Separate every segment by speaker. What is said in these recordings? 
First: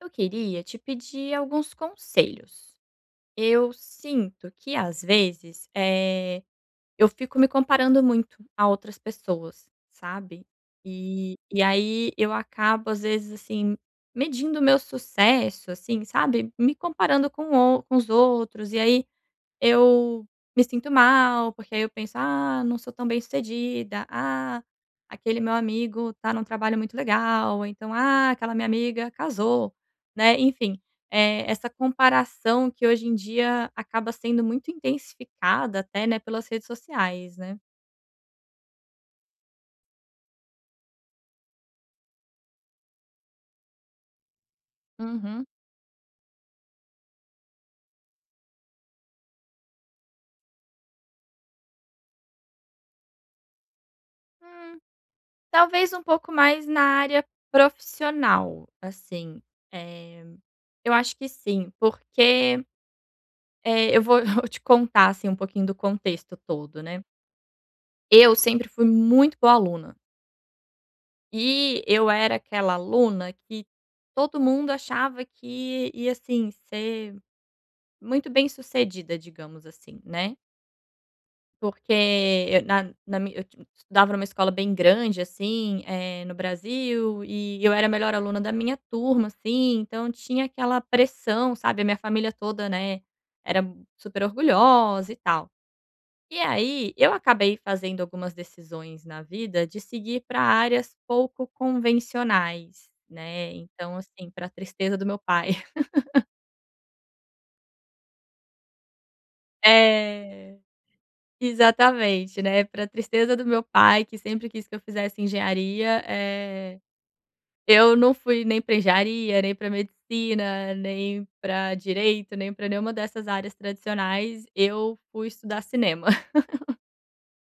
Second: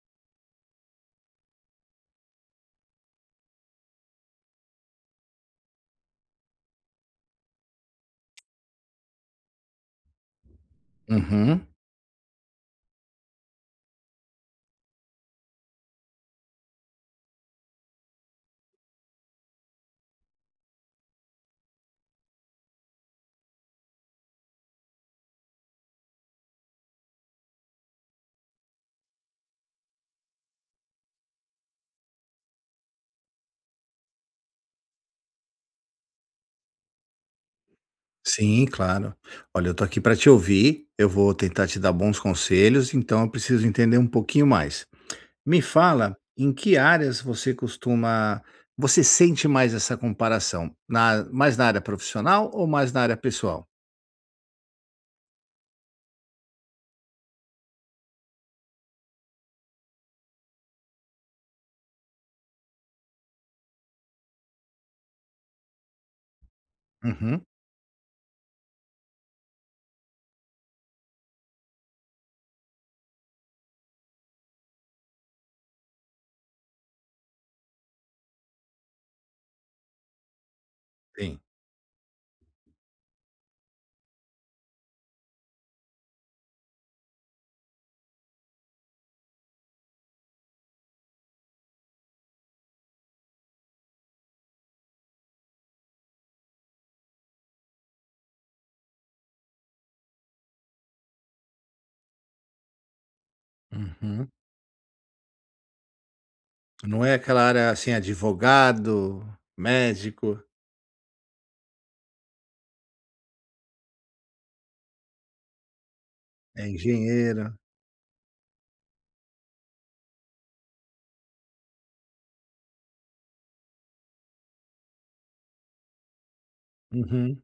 Speaker 1: Eu queria te pedir alguns conselhos. Eu sinto que às vezes, eu fico me comparando muito a outras pessoas, sabe. E
Speaker 2: Uhum.
Speaker 1: aí eu acabo às vezes, assim, medindo o meu sucesso, assim, sabe, me comparando com o com os outros e aí eu me sinto mal, porque aí eu penso: "Ah, não sou tão bem-sucedida. Ah, aquele meu amigo tá num trabalho muito legal", ou então: "Ah, aquela minha amiga casou", né, enfim, essa comparação que hoje em dia acaba sendo muito intensificada até, né, pelas redes sociais, né.
Speaker 2: Sim, claro. Olha, eu tô aqui para te ouvir, eu vou tentar te dar bons conselhos, então eu preciso entender um pouquinho mais.
Speaker 1: Uhum.
Speaker 2: Me fala em que áreas você costuma você sente mais essa comparação? Na mais na área profissional ou mais na área pessoal?
Speaker 1: Hum, talvez um pouco mais na área profissional, assim, eh, eu acho que sim, porque, eu vou eu vou te contar, assim, um pouquinho do contexto todo, né.
Speaker 2: Uhum,
Speaker 1: Eu sempre fui muito boa aluna, e eu era aquela aluna que todo mundo achava que ia, assim, ser muito bem-sucedida, digamos assim, né.
Speaker 2: sim.
Speaker 1: Porque eu na na mi eu ti estudava numa escola bem grande, assim, no Brasil, e eu era a melhor aluna da minha turma, assim, então tinha aquela pressão, sabe, a minha família toda, né, era super orgulhosa e tal. E aí, eu acabei fazendo algumas decisões na vida de seguir para áreas pouco convencionais, né, então, assim,
Speaker 2: Uhum.
Speaker 1: para tristeza do meu pai.
Speaker 2: Não é aquela área, assim, advogado, médico,
Speaker 1: É, exatamente, né, para tristeza do meu pai, que sempre quis que eu fizesse engenharia,
Speaker 2: é engenheiro.
Speaker 1: eu não fui nem para engenharia, nem para medicina, nem para direito, nem para nenhuma dessas áreas tradicionais, eu fui estudar cinema.
Speaker 2: Uhum,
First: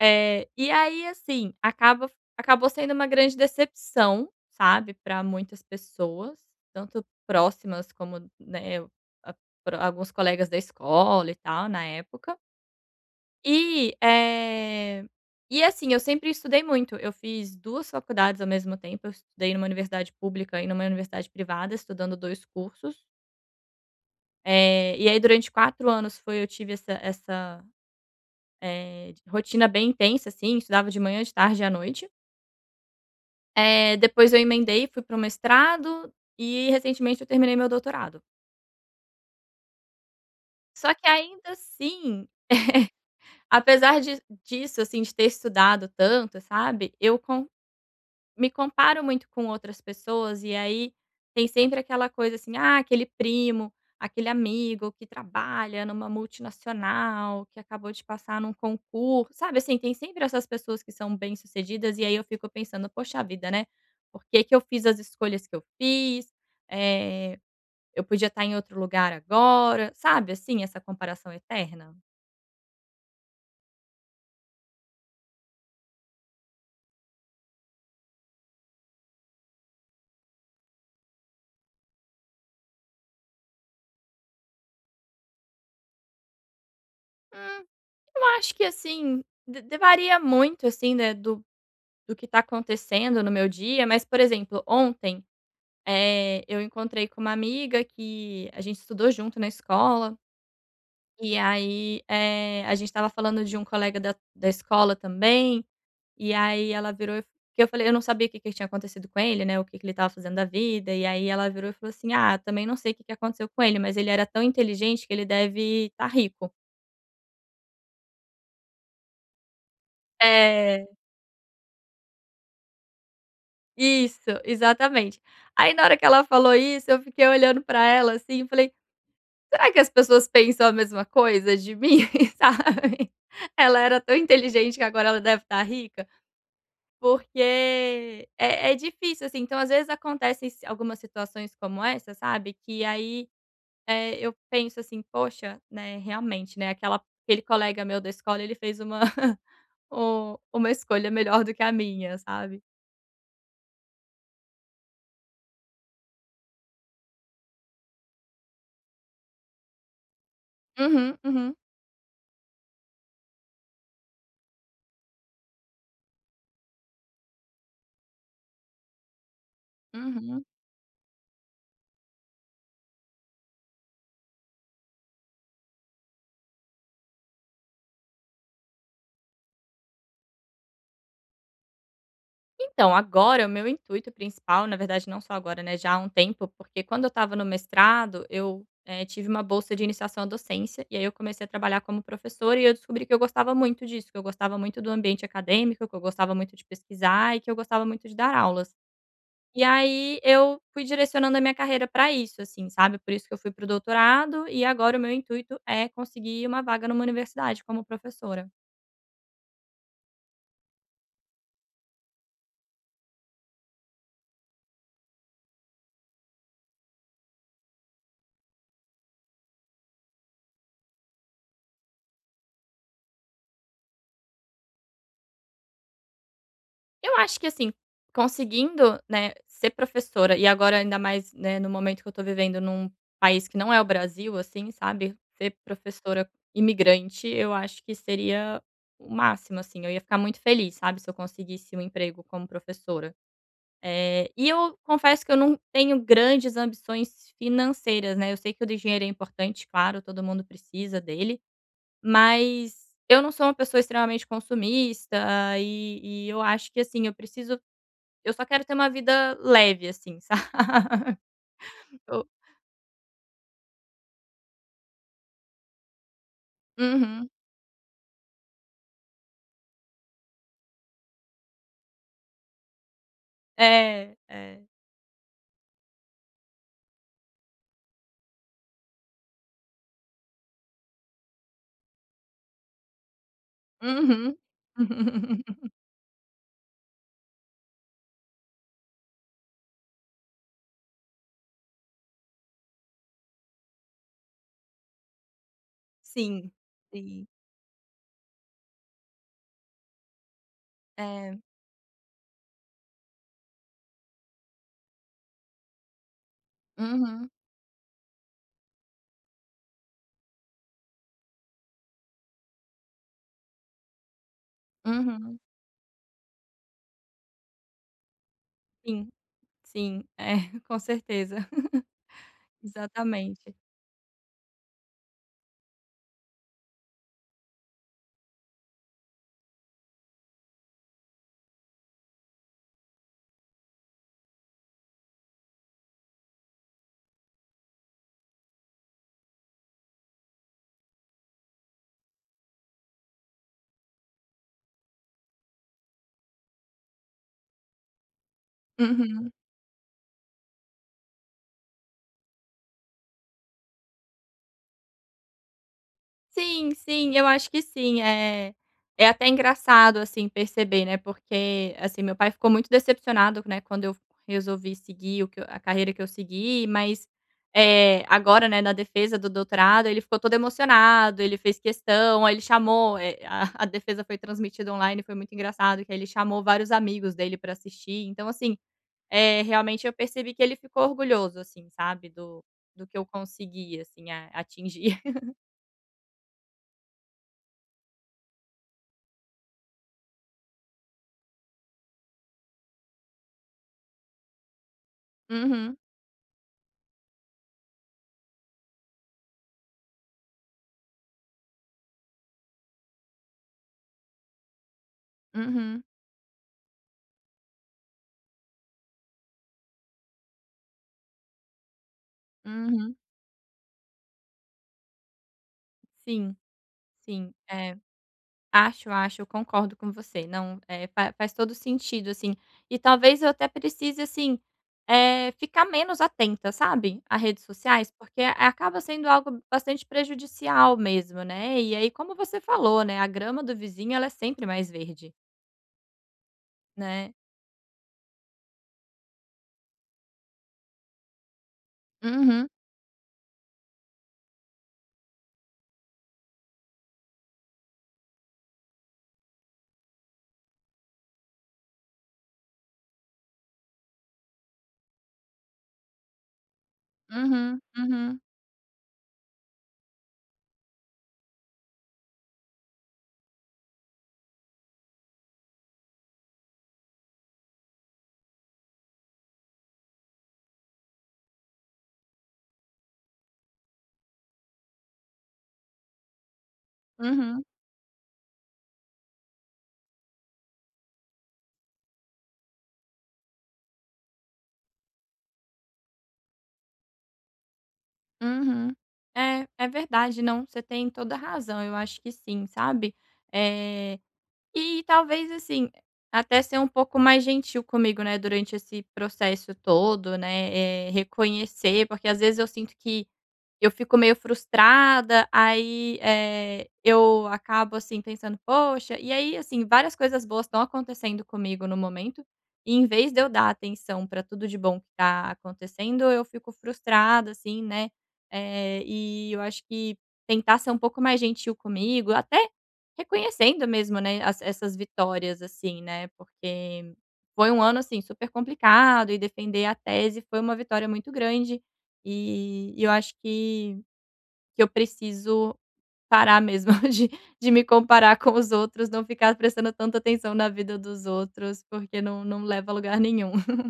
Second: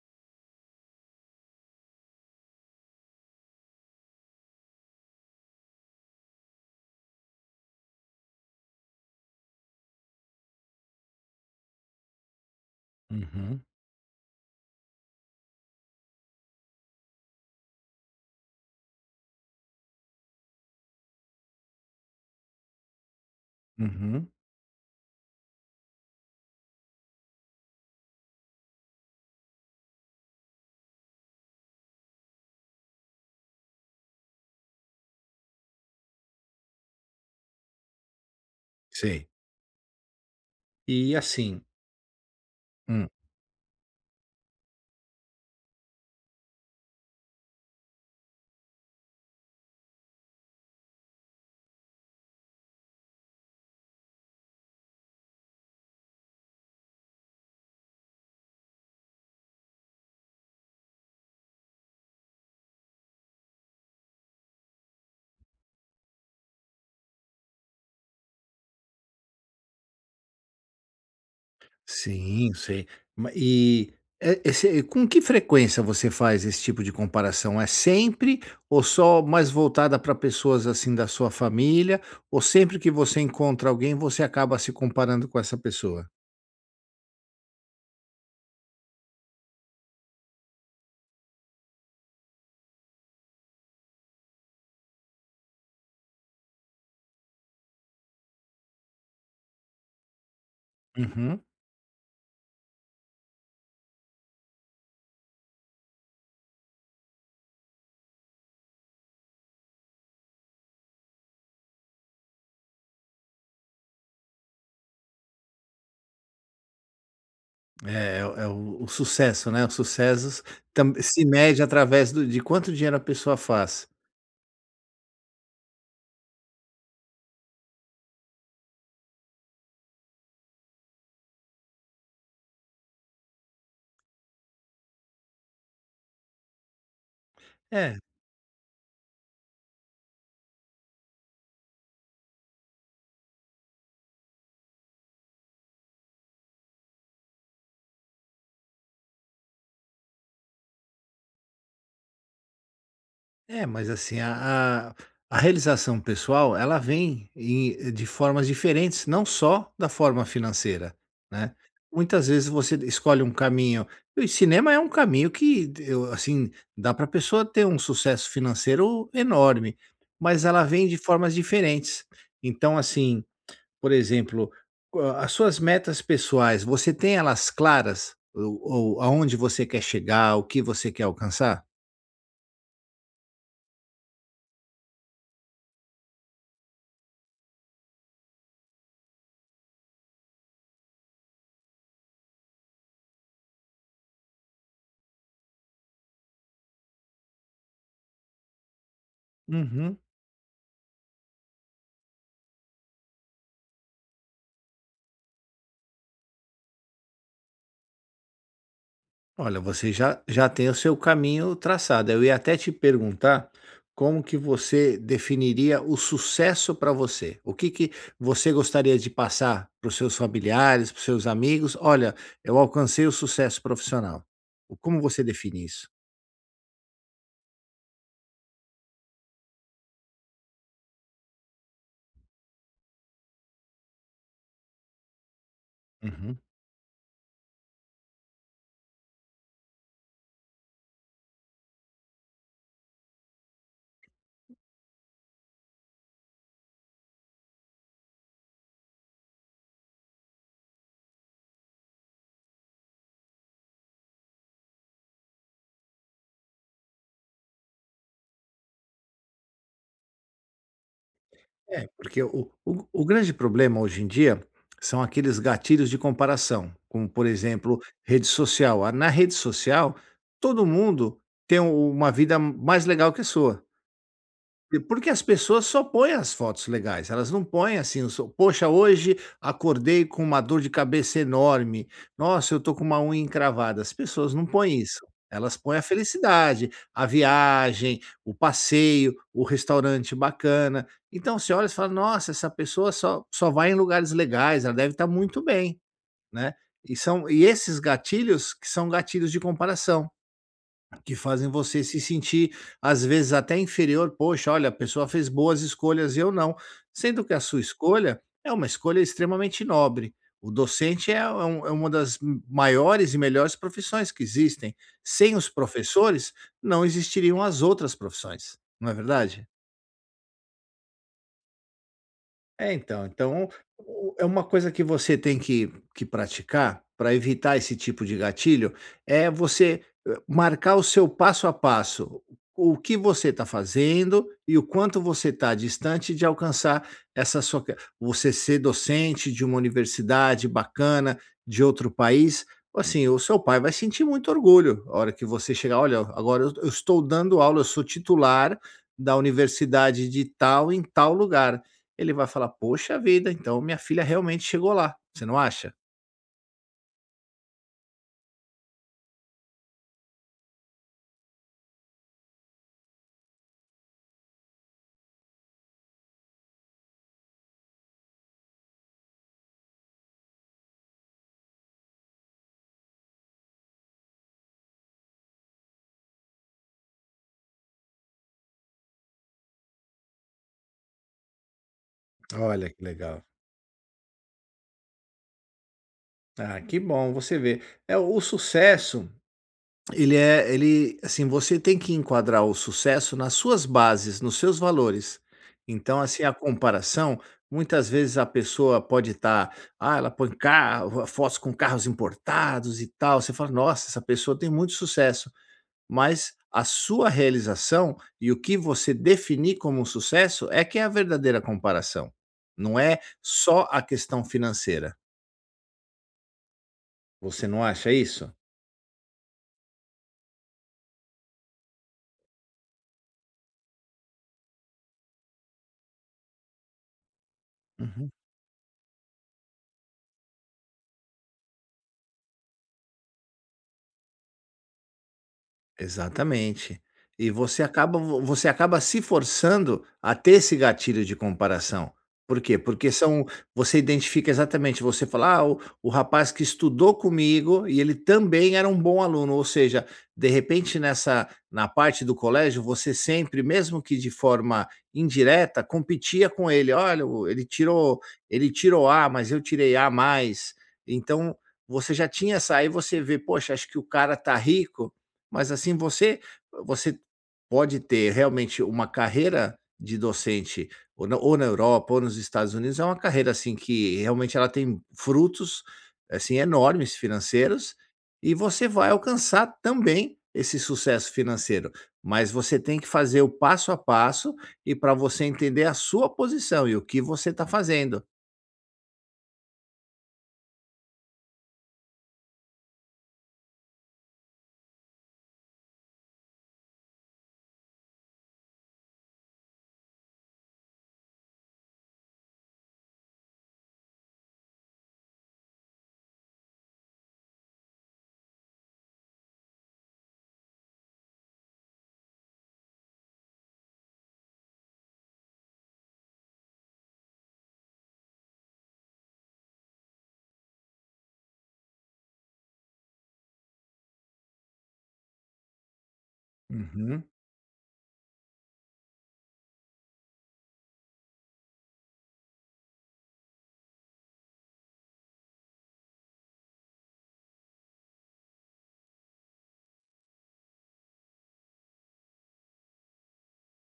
Speaker 1: É, e aí, assim, acaba acabou sendo uma grande decepção, sabe, para muitas pessoas, tanto próximas como, né, a pra alguns colegas da escola e tal, na época.
Speaker 2: uhum,
Speaker 1: E, e assim, eu sempre estudei muito, eu fiz 2 faculdades ao mesmo tempo, eu estudei numa universidade pública e numa universidade privada, estudando 2 cursos.
Speaker 2: uhum.
Speaker 1: E aí durante 4 anos foi eu tive essa rotina bem intensa, assim, estudava de manhã, de tarde e à noite. Depois eu emendei, fui para o mestrado e recentemente eu terminei meu doutorado.
Speaker 2: Sei.
Speaker 1: Só que
Speaker 2: E
Speaker 1: ainda
Speaker 2: assim
Speaker 1: assim,
Speaker 2: hum.
Speaker 1: apesar de disso, assim, de ter estudado tanto, sabe, eu com me comparo muito com outras pessoas e aí tem sempre aquela coisa assim: "Ah, aquele primo, aquele amigo que trabalha numa multinacional, que acabou de passar num concurso", sabe, assim, tem sempre essas pessoas que são bem-sucedidas e aí eu fico pensando: "Poxa vida, né, por que que eu fiz as escolhas que eu fiz?". Eh Eu podia estar em outro lugar agora, sabe, assim, essa comparação eterna?
Speaker 2: Sim, sei. Ma e, esse com que frequência você faz esse tipo de comparação? É sempre ou só mais voltada para pessoas, assim, da sua família, ou sempre que você encontra alguém, você acaba se comparando com essa pessoa?
Speaker 1: Hum, eu acho que assim, de varia muito, assim, né, do que está acontecendo no meu dia, mas, por exemplo, ontem, eu encontrei com uma amiga que a gente estudou junto na escola, e
Speaker 2: Uhum.
Speaker 1: aí, a gente estava falando de um colega da escola também. E aí ela virou e f que eu falei eu não sabia o que que tinha acontecido com ele, né, o que que ele estava fazendo da vida, e aí ela virou e falou assim: "Ah, também não sei o que que aconteceu com ele, mas ele era tão inteligente que ele deve estar rico".
Speaker 2: É o sucesso, né, o sucesso
Speaker 1: É,
Speaker 2: tam se mede através do de quanto dinheiro a pessoa faz.
Speaker 1: isso, exatamente. Aí na hora que ela falou isso, eu fiquei olhando pra ela, assim, e falei: "Será que as pessoas pensam a mesma coisa de mim?", sabe. Ela era tão inteligente que agora ela deve estar rica,
Speaker 2: É,
Speaker 1: porque é difícil, assim, então às vezes acontecem si algumas situações como essa, sabe, que aí eu penso assim: "Poxa", né, realmente, né, aquela aquele colega meu da escola, ele fez uma u uma escolha melhor do que a minha, sabe.
Speaker 2: é, mas assim, a realização pessoal, ela vem em- de formas diferentes, não só da forma financeira,
Speaker 1: Uhum, uhum,
Speaker 2: né? Muitas vezes você escolhe um caminho, e o cinema é um caminho que, eu- assim, dá para a pessoa ter um sucesso financeiro enorme,
Speaker 1: uhum.
Speaker 2: mas ela vem de formas diferentes. Então, assim, por exemplo, co- as suas metas pessoais, você tem elas claras? Ou aonde você quer chegar, o que você quer alcançar?
Speaker 1: Então, agora o meu intuito principal, na verdade não só agora, né, já há um tempo, porque quando eu estava no mestrado, eu, tive uma bolsa de iniciação à docência, e aí eu comecei a trabalhar como professora e eu descobri que eu gostava muito disso, que eu gostava muito do ambiente acadêmico, que eu gostava muito de pesquisar e que eu gostava muito de dar aulas. E
Speaker 2: Uhum.
Speaker 1: aí eu fui direcionando a minha carreira para isso, assim, sabe, por isso que eu fui para o doutorado e agora o meu intuito é conseguir uma vaga numa universidade como professora.
Speaker 2: Olha, você já, já tem o seu caminho traçado. Eu ia até te perguntar como que você definiria o sucesso para você. O que que você gostaria de passar para os seus familiares, para os seus amigos? Olha, eu alcancei o sucesso profissional. O- Como você define isso?
Speaker 1: Eu acho que, assim, conseguindo, né, ser professora e agora ainda mais, né, no momento que eu tô vivendo num país que não é o Brasil, assim, sabe, ser professora
Speaker 2: Uhum.
Speaker 1: imigrante, eu acho que seria o máximo, assim, eu ia ficar muito feliz, sabe, se eu conseguisse um emprego como professora. E eu confesso que eu não tenho grandes ambições financeiras, né, eu sei que o dinheiro é importante, claro, todo mundo precisa dele, mas eu não sou uma pessoa extremamente consumista e eu acho que, assim, eu só quero ter uma vida leve, assim, sabe.
Speaker 2: É, porque
Speaker 1: Eu
Speaker 2: o grande problema hoje em dia são aqueles gatilhos de comparação, como, por
Speaker 1: uhum.
Speaker 2: exemplo, rede social. Ah, na rede social, todo mundo tem um- uma vida mais legal que a sua.
Speaker 1: É, é.
Speaker 2: Porque as pessoas só põem as fotos legais, elas não põem assim, eu sou poxa, hoje acordei com uma dor de cabeça enorme, nossa, eu tô com uma unha encravada. As pessoas
Speaker 1: Uhum.
Speaker 2: não põem isso, elas põem a felicidade, a viagem, o passeio, o restaurante bacana. Então você olha e fala, nossa, essa pessoa só, só vai em lugares legais, ela deve estar muito bem,
Speaker 1: Sim,
Speaker 2: né? E,
Speaker 1: sim.
Speaker 2: são, e esses gatilhos que são gatilhos de comparação. Que
Speaker 1: É.
Speaker 2: fazem você se sentir, às vezes, até inferior. Poxa, olha, a pessoa fez boas escolhas e eu não. Sendo
Speaker 1: Uhum,
Speaker 2: que a sua escolha é uma escolha extremamente nobre. O docente é, é um- é uma das m- maiores e melhores profissões que existem. Sem
Speaker 1: uhum.
Speaker 2: os professores, não existiriam as outras profissões, não é
Speaker 1: Sim,
Speaker 2: verdade?
Speaker 1: sim. É, com certeza.
Speaker 2: É, então. Então,
Speaker 1: Exatamente.
Speaker 2: o é uma coisa que você tem que praticar para evitar esse tipo de gatilho, é você, marcar o seu passo a passo, o que você está fazendo e o quanto você está distante de alcançar essa sua q você ser docente de uma universidade bacana, de outro país, assim, o seu pai vai sentir muito orgulho a hora que você chegar: "Olha, agora eu estou dando aula, eu sou titular da
Speaker 1: Uhum.
Speaker 2: universidade de tal em tal lugar". Ele vai falar: "Poxa vida, então minha filha realmente chegou lá", você não acha?
Speaker 1: Sim, sim, eu acho que sim. É é até engraçado, assim, perceber, né, porque, assim, meu pai ficou muito decepcionado, né, quando eu resolvi seguir o que eu a carreira que eu segui, mas, agora, né, na defesa do doutorado, ele ficou todo emocionado, ele fez questão, aí ele chamou, a a defesa foi transmitida online, foi muito engraçado que aí ele chamou vários amigos dele para assistir. Então, assim, realmente eu percebi que ele ficou orgulhoso, assim, sabe, do
Speaker 2: Olha que
Speaker 1: do que eu
Speaker 2: legal.
Speaker 1: consegui, assim, a atingir.
Speaker 2: Ah, que bom, você vê, é o sucesso, ele é ele assim, você tem que enquadrar o sucesso nas suas bases, nos seus valores.
Speaker 1: Uhum,
Speaker 2: Então, assim, a comparação, muitas vezes a pessoa pode estar ah, ela põe carro fotos com carros importados e tal, você fala: "Nossa, essa pessoa tem muito sucesso".
Speaker 1: uhum.
Speaker 2: Mas a sua realização e o que você definir como um sucesso é que é a verdadeira comparação. Não
Speaker 1: Uhum.
Speaker 2: é só a questão financeira.
Speaker 1: Sim, sim.
Speaker 2: Você não
Speaker 1: É,
Speaker 2: acha isso?
Speaker 1: acho, acho, eu concordo com você. Não, eh, fa faz todo sentido, assim. E talvez eu até precise, assim, ficar menos atenta, sabe, a redes sociais,
Speaker 2: Uhum.
Speaker 1: porque acaba sendo algo bastante prejudicial mesmo, né. E aí, como você falou, né, a grama do vizinho, ela é sempre mais verde,
Speaker 2: Exatamente.
Speaker 1: né.
Speaker 2: E você acaba vo você acaba se forçando a ter esse gatilho de comparação. Por
Speaker 1: Uhum,
Speaker 2: quê? Porque são você identifica exatamente, você fala: "Ah, o rapaz que estudou comigo e ele também era um bom aluno", ou seja, de repente nessa na parte do colégio, você sempre, mesmo que de forma indireta, competia com ele: "Olha, o
Speaker 1: uhum, uhum,
Speaker 2: ele tirou A, mas eu tirei A mais". Então, você já tinha essa aí você vê: "Poxa, acho que o cara tá rico, mas assim, você você pode ter realmente uma carreira de docente ou na Europa ou nos Estados Unidos, é uma carreira, assim, que realmente ela tem frutos, assim, enormes
Speaker 1: uhum,
Speaker 2: financeiros, e você vai alcançar também esse sucesso financeiro, mas você tem que fazer o passo a passo e para você entender a sua posição e o que você está fazendo.
Speaker 1: uhum. É, é verdade. Não, você tem toda a razão. Eu acho que sim, sabe. Eh E talvez, assim, até ser um pouco mais gentil comigo, né, durante esse processo todo, né, reconhecer, porque às vezes eu sinto que eu fico meio frustrada, aí, eu acabo, assim, pensando: "Poxa", e aí, assim, várias coisas boas estão acontecendo comigo no momento, e em vez de eu dar atenção para tudo de bom que tá acontecendo, eu fico frustrada, assim, né, e eu acho que tentar ser um pouco mais gentil comigo, até reconhecendo mesmo, né, as essas vitórias, assim, né, porque
Speaker 2: Uhum.
Speaker 1: foi um ano, assim, super complicado e defender a tese foi uma vitória muito grande, e eu acho que eu preciso parar mesmo de me comparar com os outros, não ficar prestando tanta atenção na vida dos outros, porque não leva a lugar nenhum.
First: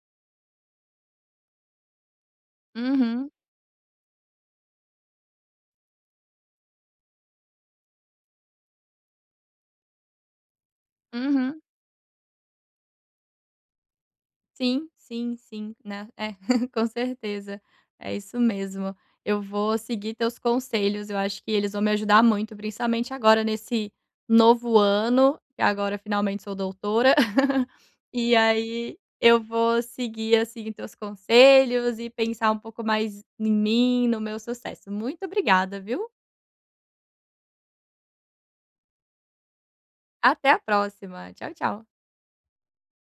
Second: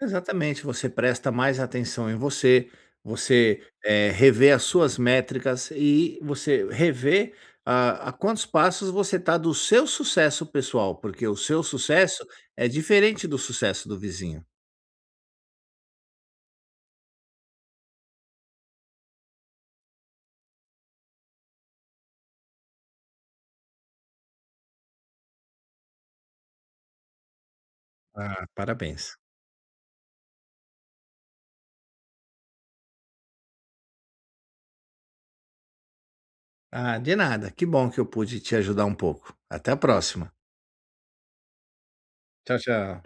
Speaker 2: Exatamente, você presta mais atenção em você,
Speaker 1: Uhum,
Speaker 2: você, revê as suas métricas e você revê a quantos passos você está do seu sucesso pessoal, porque o
Speaker 1: uhum.
Speaker 2: seu sucesso é diferente do sucesso do vizinho.
Speaker 1: Sim, sim, sim, né, é, com certeza, é isso mesmo. Eu vou seguir teus conselhos, eu acho que eles vão me ajudar muito, principalmente agora nesse novo ano, que agora finalmente sou doutora, e
Speaker 2: Ah,
Speaker 1: aí
Speaker 2: parabéns.
Speaker 1: eu vou seguir, assim, teus conselhos e pensar um pouco mais em mim, no meu sucesso. Muito obrigada, viu.
Speaker 2: Ah, de nada, que bom que eu pude te ajudar um pouco. Até a próxima.
Speaker 1: Até a próxima. Tchau, tchau.
Speaker 2: Tchau, tchau.